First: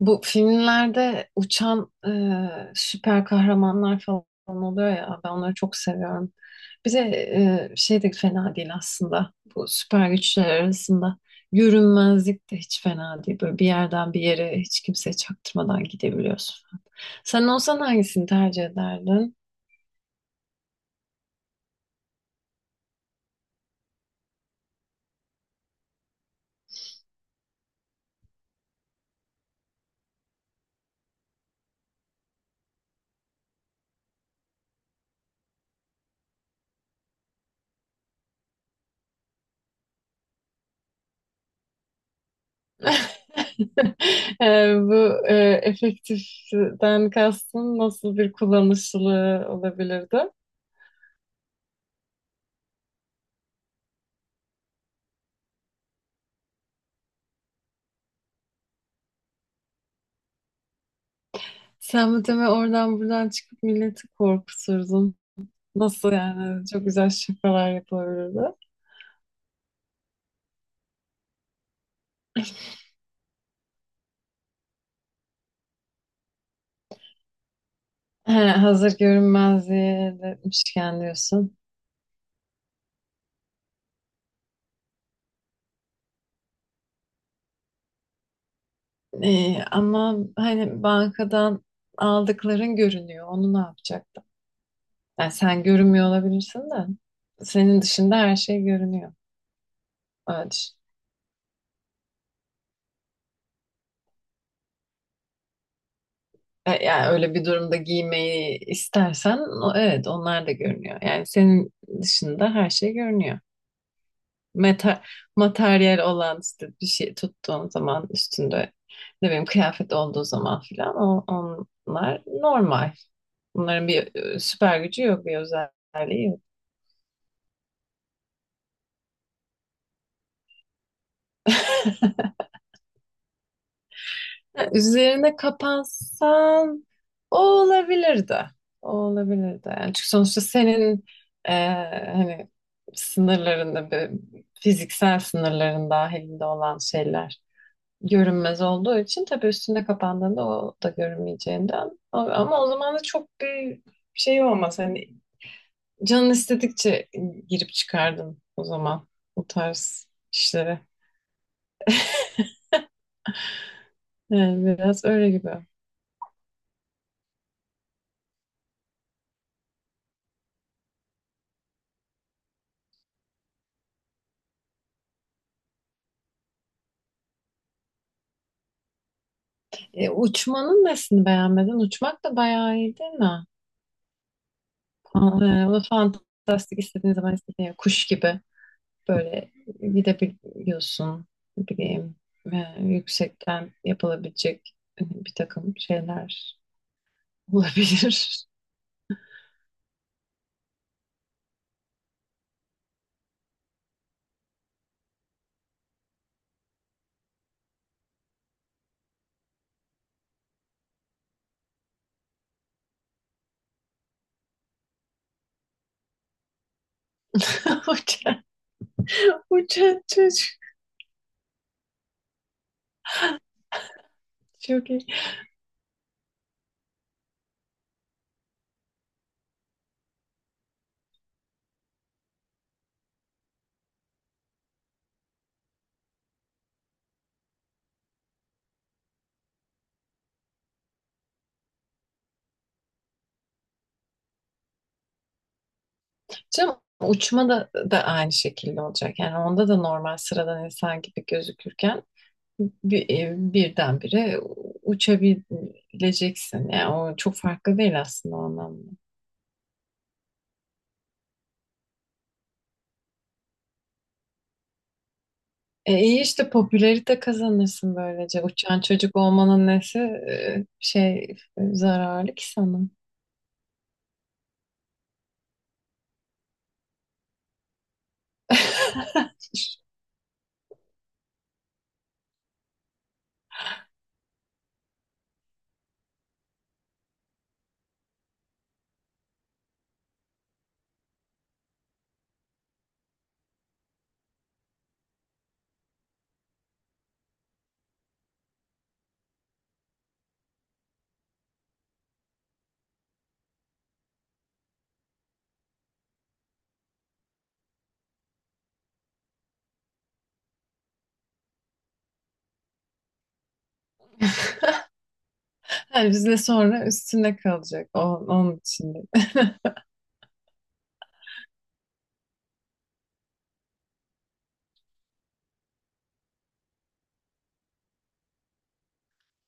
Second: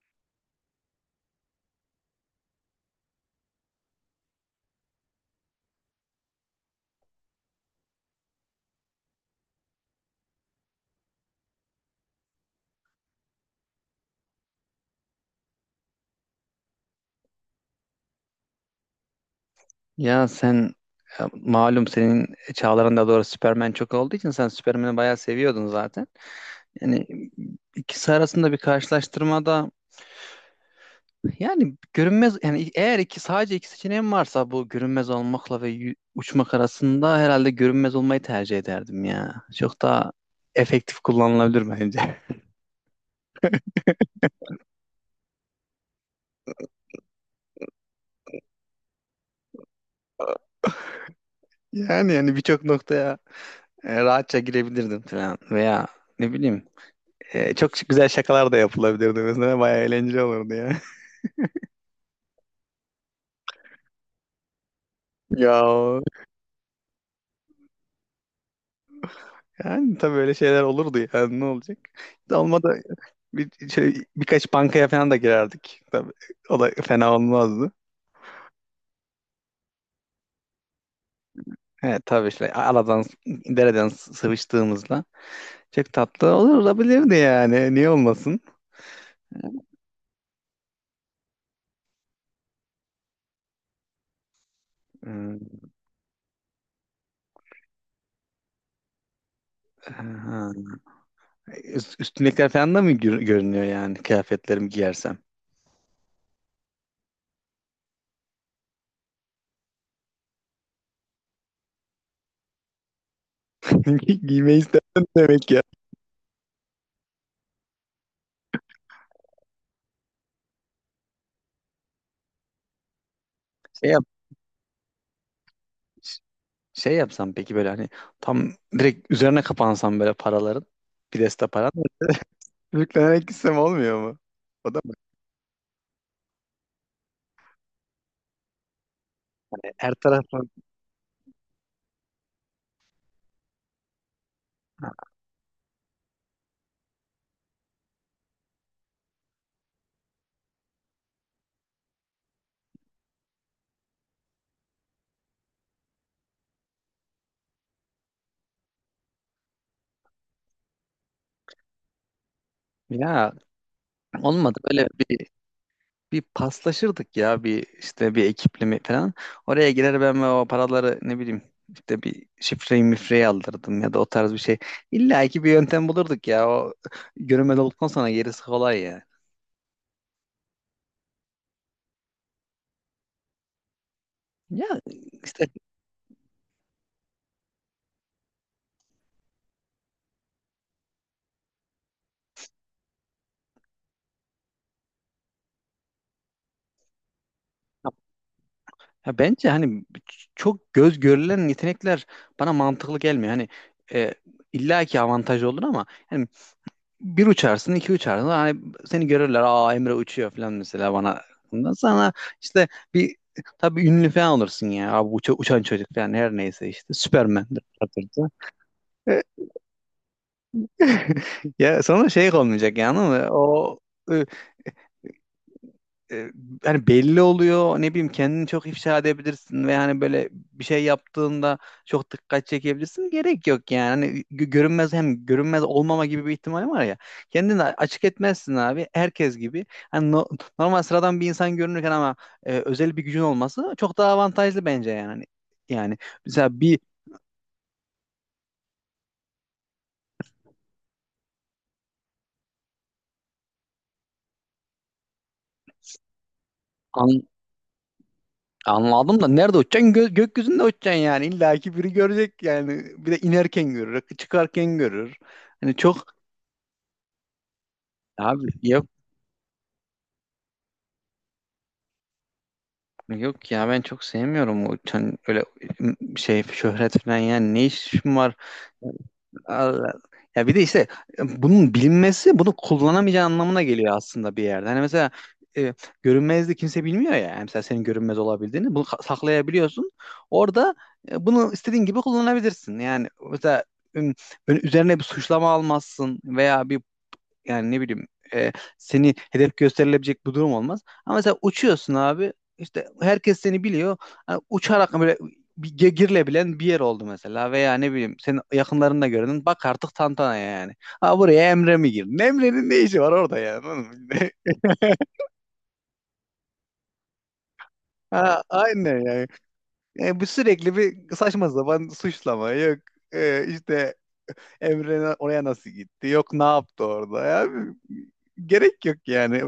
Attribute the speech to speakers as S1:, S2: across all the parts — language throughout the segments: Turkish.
S1: Bu filmlerde uçan süper kahramanlar falan oluyor ya, ben onları çok seviyorum. Bir de şey de fena değil aslında bu süper güçler arasında. Görünmezlik de hiç fena değil. Böyle bir yerden bir yere hiç kimseye çaktırmadan gidebiliyorsun falan. Sen olsan hangisini tercih ederdin?
S2: Ya sen, ya malum, senin çağlarında doğru Superman çok olduğu için sen Superman'i bayağı seviyordun zaten. Yani ikisi arasında bir karşılaştırmada, yani görünmez, yani eğer sadece iki seçeneğim varsa bu görünmez olmakla ve uçmak arasında herhalde görünmez olmayı tercih ederdim ya. Çok daha efektif kullanılabilir bence.
S1: E, bu efektiften kastın nasıl bir kullanışlılığı olabilirdi?
S2: Yani birçok noktaya rahatça girebilirdim falan veya ne bileyim, çok güzel şakalar da yapılabilirdi, mesela bayağı eğlenceli olurdu ya.
S1: Sen bu deme oradan buradan çıkıp milleti korkuturdun.
S2: Ya,
S1: Nasıl yani? Çok güzel şakalar yapılabilirdi.
S2: yani tabii öyle şeyler olurdu, yani ne olacak? Olmadı bir, şey, birkaç bankaya falan da girerdik. Tabii o da fena olmazdı.
S1: He, hazır görünmezliğe de etmişken diyorsun.
S2: Evet, tabii işte aladan dereden sıvıştığımızla çok tatlı olur, olabilirdi yani. Niye olmasın?
S1: Ama hani bankadan aldıkların görünüyor. Onu ne yapacaktın? Yani sen
S2: Hmm.
S1: görünmüyor olabilirsin de. Senin dışında her şey görünüyor. Öyle
S2: Aha.
S1: düşün.
S2: Üstümdekiler falan da mı görünüyor, yani kıyafetlerimi giyersem?
S1: Yani öyle bir durumda giymeyi istersen evet, onlar da görünüyor. Yani senin dışında her şey görünüyor.
S2: Giymeyi
S1: Meta
S2: istersen demek ya.
S1: materyal olan işte bir şey tuttuğun zaman, üstünde ne bileyim kıyafet olduğu zaman filan o, onlar normal. Bunların
S2: Şey yap,
S1: bir süper gücü yok, bir özelliği yok.
S2: şey yapsam peki, böyle hani tam direkt üzerine kapansam böyle paraların, bir deste paran. Yüklenerek gitsem olmuyor mu? O da mı?
S1: Üzerine kapansan o olabilirdi. O olabilirdi. Yani,
S2: Her
S1: çünkü sonuçta
S2: taraftan,
S1: senin e, hani sınırlarında, fiziksel sınırların dahilinde olan şeyler. Görünmez olduğu için tabii üstünde kapandığında o da görünmeyeceğinden. Ama o zaman da çok bir şey olmaz. Hani canın istedikçe girip çıkardın o zaman bu tarz işlere.
S2: ya olmadı
S1: Yani
S2: böyle
S1: biraz
S2: bir
S1: öyle gibi.
S2: bir paslaşırdık ya, bir işte bir ekiple mi falan. Oraya girer ben ve o paraları ne bileyim işte bir şifreyi mifreyi aldırdım, ya da o tarz bir şey. İlla ki bir yöntem bulurduk ya, o görünmez olduktan sonra gerisi kolay ya.
S1: Uçmanın nesini beğenmedin? Uçmak da bayağı iyi değil mi?
S2: Ya
S1: Fa-
S2: işte,
S1: e, Onu fantastik, istediğin zaman istediğin kuş gibi böyle gidebiliyorsun. Ne bileyim yüksekten yapılabilecek bir takım şeyler. Olabilir.
S2: ya bence hani çok göz görülen yetenekler bana mantıklı gelmiyor. Hani e, illa ki avantaj olur ama yani bir uçarsın, iki uçarsın. Hani seni görürler. Aa, Emre uçuyor falan mesela bana. Ondan sonra işte bir, tabii ünlü falan olursun ya. Abi uçan çocuk falan, her neyse işte. Süpermen'dir. Batırdı.
S1: Uçan, uçan çocuk.
S2: Ya sonra şey olmayacak yani, ama o e,
S1: Çok iyi.
S2: e, hani belli oluyor, ne bileyim kendini çok ifşa edebilirsin, ve hani böyle bir şey yaptığında çok dikkat çekebilirsin, gerek yok yani. Hani görünmez, hem görünmez olmama gibi bir ihtimal var ya, kendini açık etmezsin abi, herkes gibi hani normal, sıradan bir insan görünürken, ama özel bir gücün olması çok daha avantajlı bence. Yani, hani, yani mesela
S1: Canım,
S2: bir.
S1: uçma da aynı şekilde olacak. Yani onda da normal sıradan insan gibi gözükürken birdenbire uçabileceksin. Yani o
S2: an-
S1: çok farklı değil aslında o anlamda.
S2: Anladım da nerede uçacaksın? Gökyüzünde uçacaksın yani. İlla ki biri görecek yani. Bir de inerken görür, çıkarken görür. Hani
S1: E
S2: çok.
S1: iyi, işte popülerite kazanırsın böylece.
S2: Abi.
S1: Uçan çocuk olmanın nesi zararlı ki sana?
S2: Yok ya, ben çok sevmiyorum o, öyle şey, şöhret falan. Yani ne işim var, Allah. Ya bir de işte bunun bilinmesi bunu kullanamayacağı anlamına geliyor aslında bir yerde. Hani mesela e, görünmezliği kimse bilmiyor ya. Yani mesela senin görünmez olabildiğini, bunu saklayabiliyorsun. Orada bunu istediğin gibi kullanabilirsin. Yani mesela üm, böyle üzerine bir suçlama almazsın, veya bir, yani ne bileyim e, seni hedef gösterilebilecek bir durum olmaz. Ama mesela uçuyorsun, abi işte herkes seni biliyor. Hani uçarak böyle bir girilebilen bir yer oldu mesela, veya ne bileyim senin yakınlarında gördün, bak artık tantana yani. Ha, buraya Emre mi girdi? Emre'nin ne işi var orada yani, oğlum?
S1: Yani bizle sonra üstüne kalacak
S2: Ha,
S1: onun için de.
S2: aynen yani. Bu sürekli bir saçma sapan suçlama, yok. İşte Emre oraya nasıl gitti? Yok, ne yaptı orada? Ya, gerek yok yani.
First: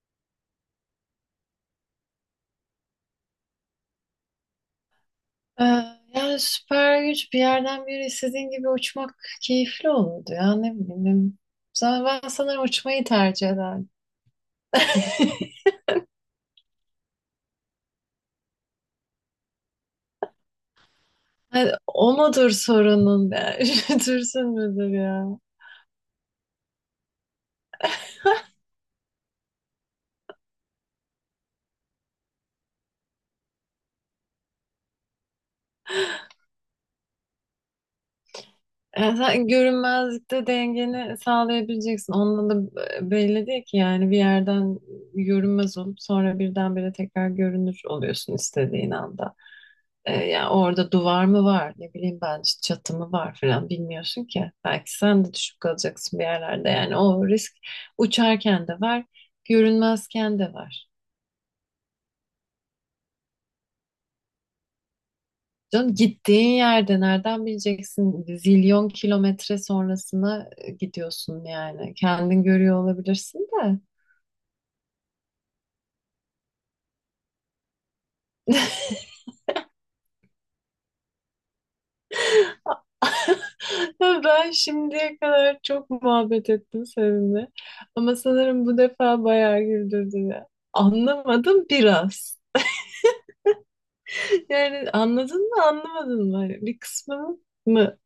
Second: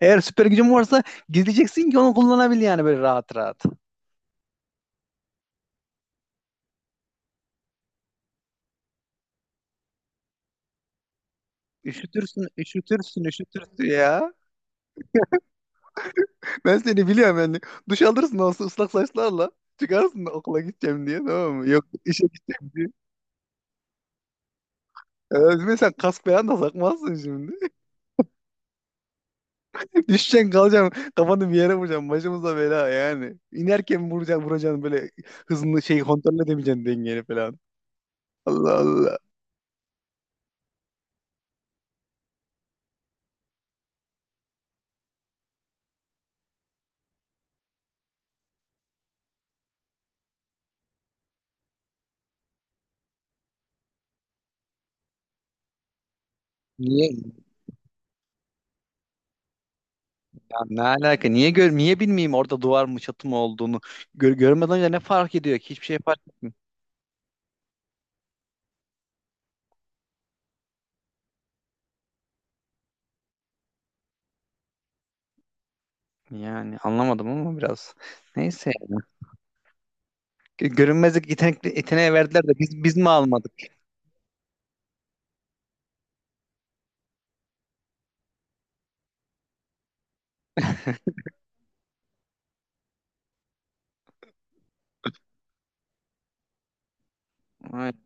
S2: Eğer süper gücün varsa gizleyeceksin ki onu kullanabil, yani böyle rahat rahat.
S1: Ee, yani süper güç, bir yerden bir yere istediğin gibi uçmak keyifli olurdu ya, ne bileyim. Ben
S2: Üşütürsün,
S1: sanırım uçmayı
S2: üşütürsün,
S1: tercih
S2: üşütürsün
S1: ederdim.
S2: ya. Ben seni biliyorum yani. Duş alırsın, olsun ıslak saçlarla. Çıkarsın okula gideceğim diye, tamam mı?
S1: Hani
S2: Yok,
S1: o
S2: işe
S1: mudur
S2: gideceğim diye.
S1: sorunun yani? Düşünsün müdür ya?
S2: Sen kask falan da takmazsın şimdi. Düşeceksin, kalacaksın. Kafanı bir yere vuracaksın. Başımıza bela yani. İnerken vuracaksın, vuracaksın, böyle hızını, şey, kontrol edemeyeceksin, dengeni falan. Allah Allah.
S1: Yani sen görünmezlikte dengeni sağlayabileceksin. Onunla da belli değil ki yani, bir yerden görünmez olup sonra birdenbire tekrar görünür oluyorsun istediğin anda. Yani orada duvar mı var, ne bileyim ben, işte çatı mı var falan, bilmiyorsun ki. Belki sen de düşüp kalacaksın bir yerlerde, yani o
S2: Niye,
S1: risk uçarken de var, görünmezken de
S2: ya ne
S1: var.
S2: alaka? Niye, gör, niye bilmeyeyim orada duvar mı çatı mı olduğunu. Gör, görmeden önce ne fark ediyor ki? Hiçbir
S1: Canım,
S2: şey fark
S1: gittiğin yerde nereden bileceksin zilyon kilometre sonrasına gidiyorsun yani. Kendin görüyor olabilirsin de.
S2: etmiyor yani. Anlamadım ama biraz. Neyse yani. Görünmezlik yetenekli yeteneğe verdiler de biz mi almadık?
S1: Ben şimdiye kadar çok muhabbet ettim seninle. Ama sanırım bu defa bayağı güldürdün ya. Anlamadım biraz. Yani anladın mı, anlamadın mı? Hani bir kısmını
S2: Ay,
S1: mı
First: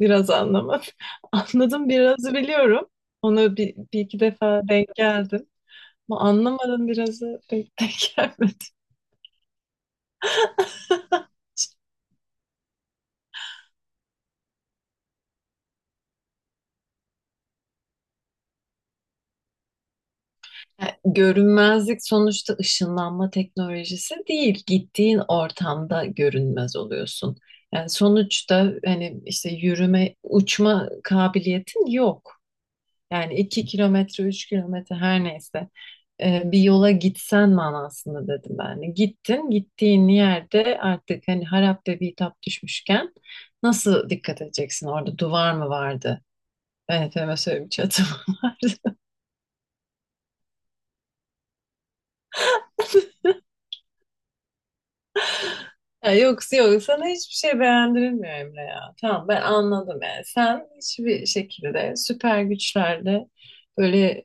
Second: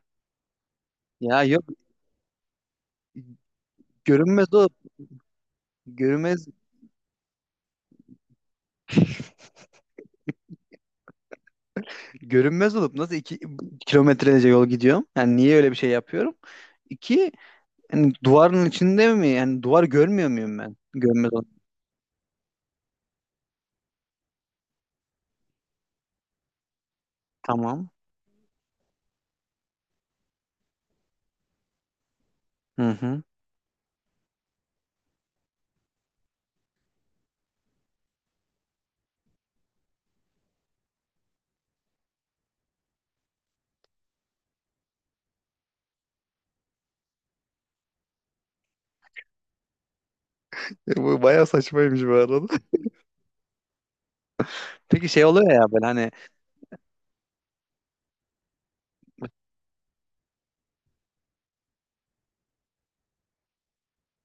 S1: biraz anlamadım.
S2: ya yok,
S1: Anladım birazı, biliyorum. Ona bir iki
S2: görünmez
S1: defa
S2: olup
S1: denk geldim. Ama
S2: görünmez
S1: anlamadım birazı, pek denk gelmedi.
S2: görünmez olup nasıl iki kilometrelerce yol gidiyorum? Yani niye öyle bir şey yapıyorum? İki, yani duvarın içinde mi? Yani duvar görmüyor muyum ben, görünmez olup?
S1: Görünmezlik sonuçta ışınlanma teknolojisi değil. Gittiğin ortamda görünmez oluyorsun. Yani
S2: Tamam.
S1: sonuçta hani işte yürüme, uçma kabiliyetin yok.
S2: Hı hı.
S1: Yani 2 kilometre, 3 kilometre, her neyse bir yola gitsen manasında dedim ben de. Gittin, gittiğin yerde artık hani harap ve bitap düşmüşken nasıl dikkat edeceksin? Orada duvar mı vardı? Evet, mesela bir çatı mı vardı?
S2: Bu bayağı saçmaymış bu arada. Peki şey oluyor ya böyle hani.
S1: Ya yok, yok, sana hiçbir şey beğendirilmiyor Emre ya. Tamam, ben anladım yani. Sen hiçbir şekilde süper güçlerle böyle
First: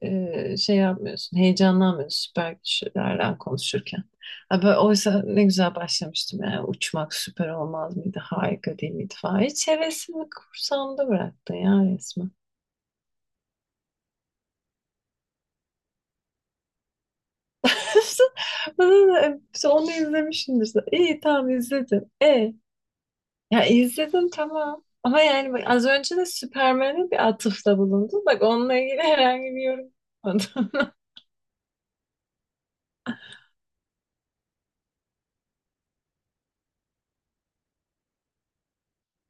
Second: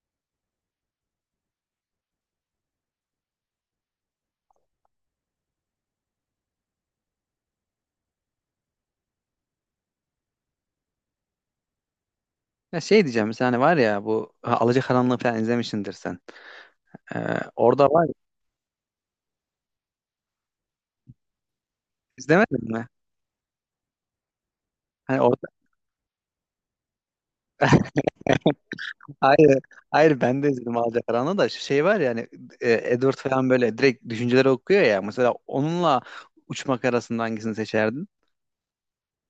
S1: şey yapmıyorsun. Heyecanlanmıyorsun süper güçlerden konuşurken. Ha, böyle, oysa ne güzel başlamıştım yani. Uçmak süper olmaz mıydı? Harika değil miydi falan. Hiç hevesimi kursamda bıraktın ya resmen.
S2: Ya şey diyeceğim, mesela hani var ya bu, ha, Alacakaranlığı falan izlemişsindir sen. Ee, Orada var,
S1: Bana onu izlemişsindir. İyi, tamam, izledim.
S2: izlemedin mi?
S1: Ya izledim, tamam.
S2: Hani
S1: Ama
S2: orada,
S1: yani bak, az önce de Superman'e bir atıfta bulundun. Bak, onunla ilgili herhangi
S2: hayır
S1: bir yorum
S2: hayır, ben de
S1: yapmadım.
S2: izledim Alacakaranlığı, da şu şey var ya hani Edward falan böyle direkt düşünceleri okuyor ya. Mesela onunla uçmak arasında hangisini seçerdin?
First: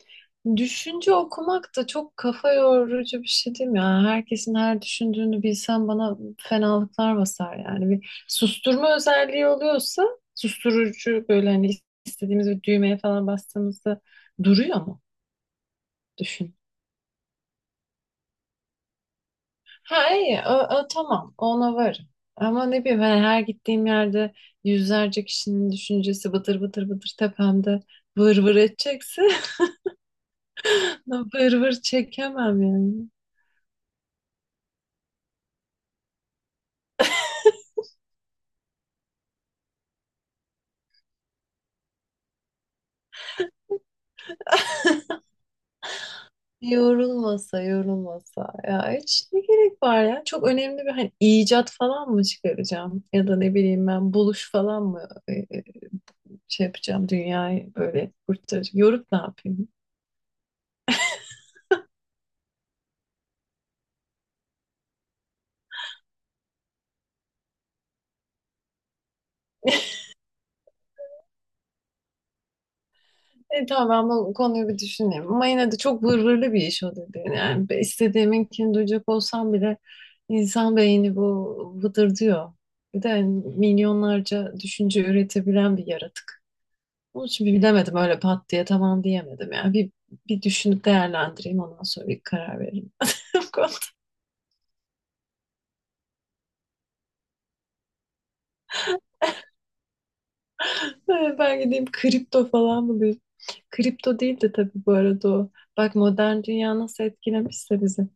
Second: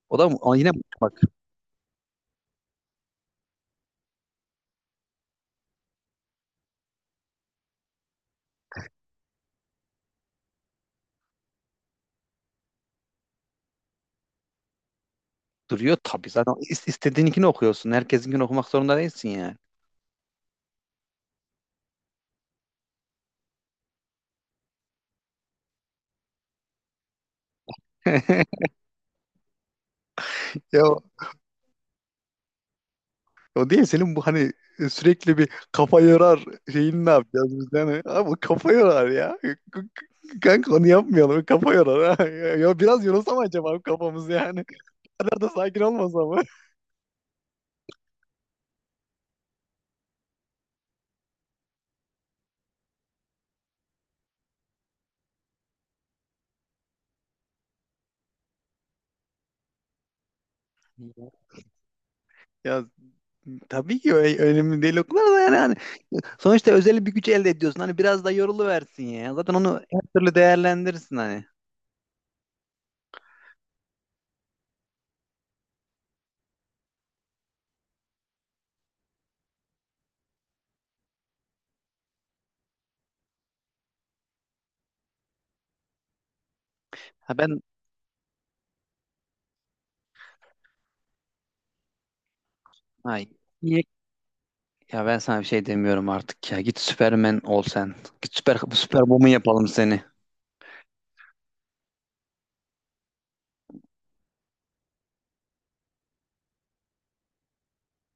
S2: O da, o yine
S1: Düşünce
S2: uçmak,
S1: okumak da çok kafa yorucu bir şey değil mi ya? Herkesin her düşündüğünü bilsem bana fenalıklar basar yani. Bir susturma özelliği oluyorsa, susturucu böyle hani, istediğimiz bir düğmeye falan bastığımızda duruyor mu?
S2: duruyor tabii zaten istediğininkini okuyorsun. Herkesinkini okumak zorunda değilsin yani.
S1: Ha iyi, o tamam, ona varım. Ama ne bileyim, hani her gittiğim yerde yüzlerce kişinin düşüncesi bıtır bıtır bıtır tepemde vır vır edecekse
S2: Yo.
S1: vır vır çekemem yani.
S2: O değil senin bu, hani sürekli bir kafa yorar şeyini ne yapacağız biz yani? Abi kafa yorar ya. Kanka, onu yapmayalım. Kafa yorar, ha. Ya, biraz yorulsam acaba kafamız yani. O kadar da sakin olmasa mı?
S1: Yorulmasa yorulmasa ya, hiç ne gerek var ya? Çok önemli bir hani icat falan mı çıkaracağım, ya da ne bileyim ben buluş falan mı şey yapacağım, dünyayı böyle kurtaracağım, yorup ne yapayım?
S2: Ya tabii ki önemli değil o da yani. Hani sonuçta özel bir güç elde ediyorsun. Hani biraz da yoruluversin ya. Zaten onu her türlü değerlendirirsin hani.
S1: Tamam, ben bu konuyu bir düşüneyim. Ama yine de çok vırvırlı bir iş o dediğin. Yani istediğiminkini duyacak olsam bile insan beyni bu, vıdırdıyor. Bir de milyonlarca düşünce üretebilen bir yaratık. Onun
S2: Ha
S1: için bir
S2: ben,
S1: bilemedim, öyle pat diye tamam diyemedim. Yani bir, bir düşünüp değerlendireyim, ondan sonra bir karar veririm.
S2: ay,
S1: Bu konuda.
S2: iyi. Ya ben sana bir şey demiyorum artık ya. Git, Superman ol sen. Git, süper Superwoman yapalım seni.
S1: Ben gideyim kripto falan mı diyeyim? Kripto değil de, tabii, bu arada o. Bak modern dünya nasıl etkilemişse bizi.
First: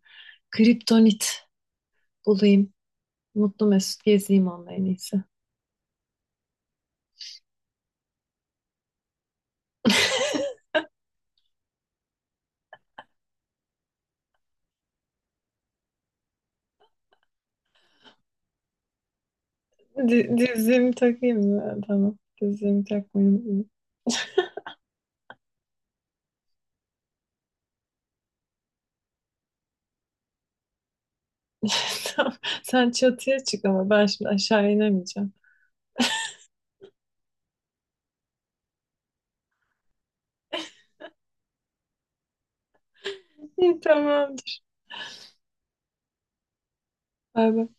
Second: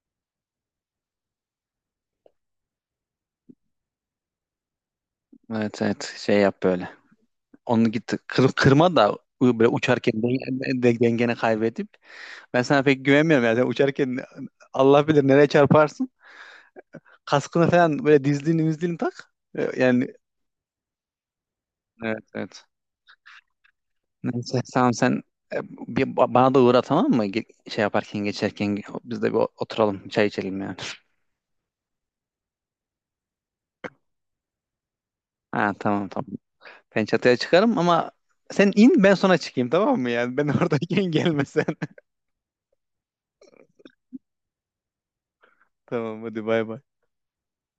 S1: Kriptonit bulayım. Mutlu mesut gezeyim onunla, en iyisi.
S2: Evet evet, şey yap böyle. Onu git kırma da, böyle uçarken dengeni kaybedip. Ben sana pek güvenmiyorum yani. Sen uçarken Allah bilir nereye çarparsın. Kaskını falan, böyle dizliğini mizliğini tak. Yani,
S1: Dizliğimi takayım mı? Tamam.
S2: evet evet.
S1: Dizliğimi takmayayım.
S2: Neyse, tamam sen, bana da uğra, tamam mı? Şey yaparken, geçerken biz de bir oturalım, çay içelim yani.
S1: Tamam. Sen çatıya çık ama ben şimdi aşağı inemeyeceğim.
S2: Ha, tamam tamam. Ben çatıya çıkarım ama sen in, ben sonra çıkayım, tamam mı yani? Ben oradayken gelmesen.
S1: İyi, tamamdır.
S2: Tamam, hadi bay bay.
S1: Bay bay.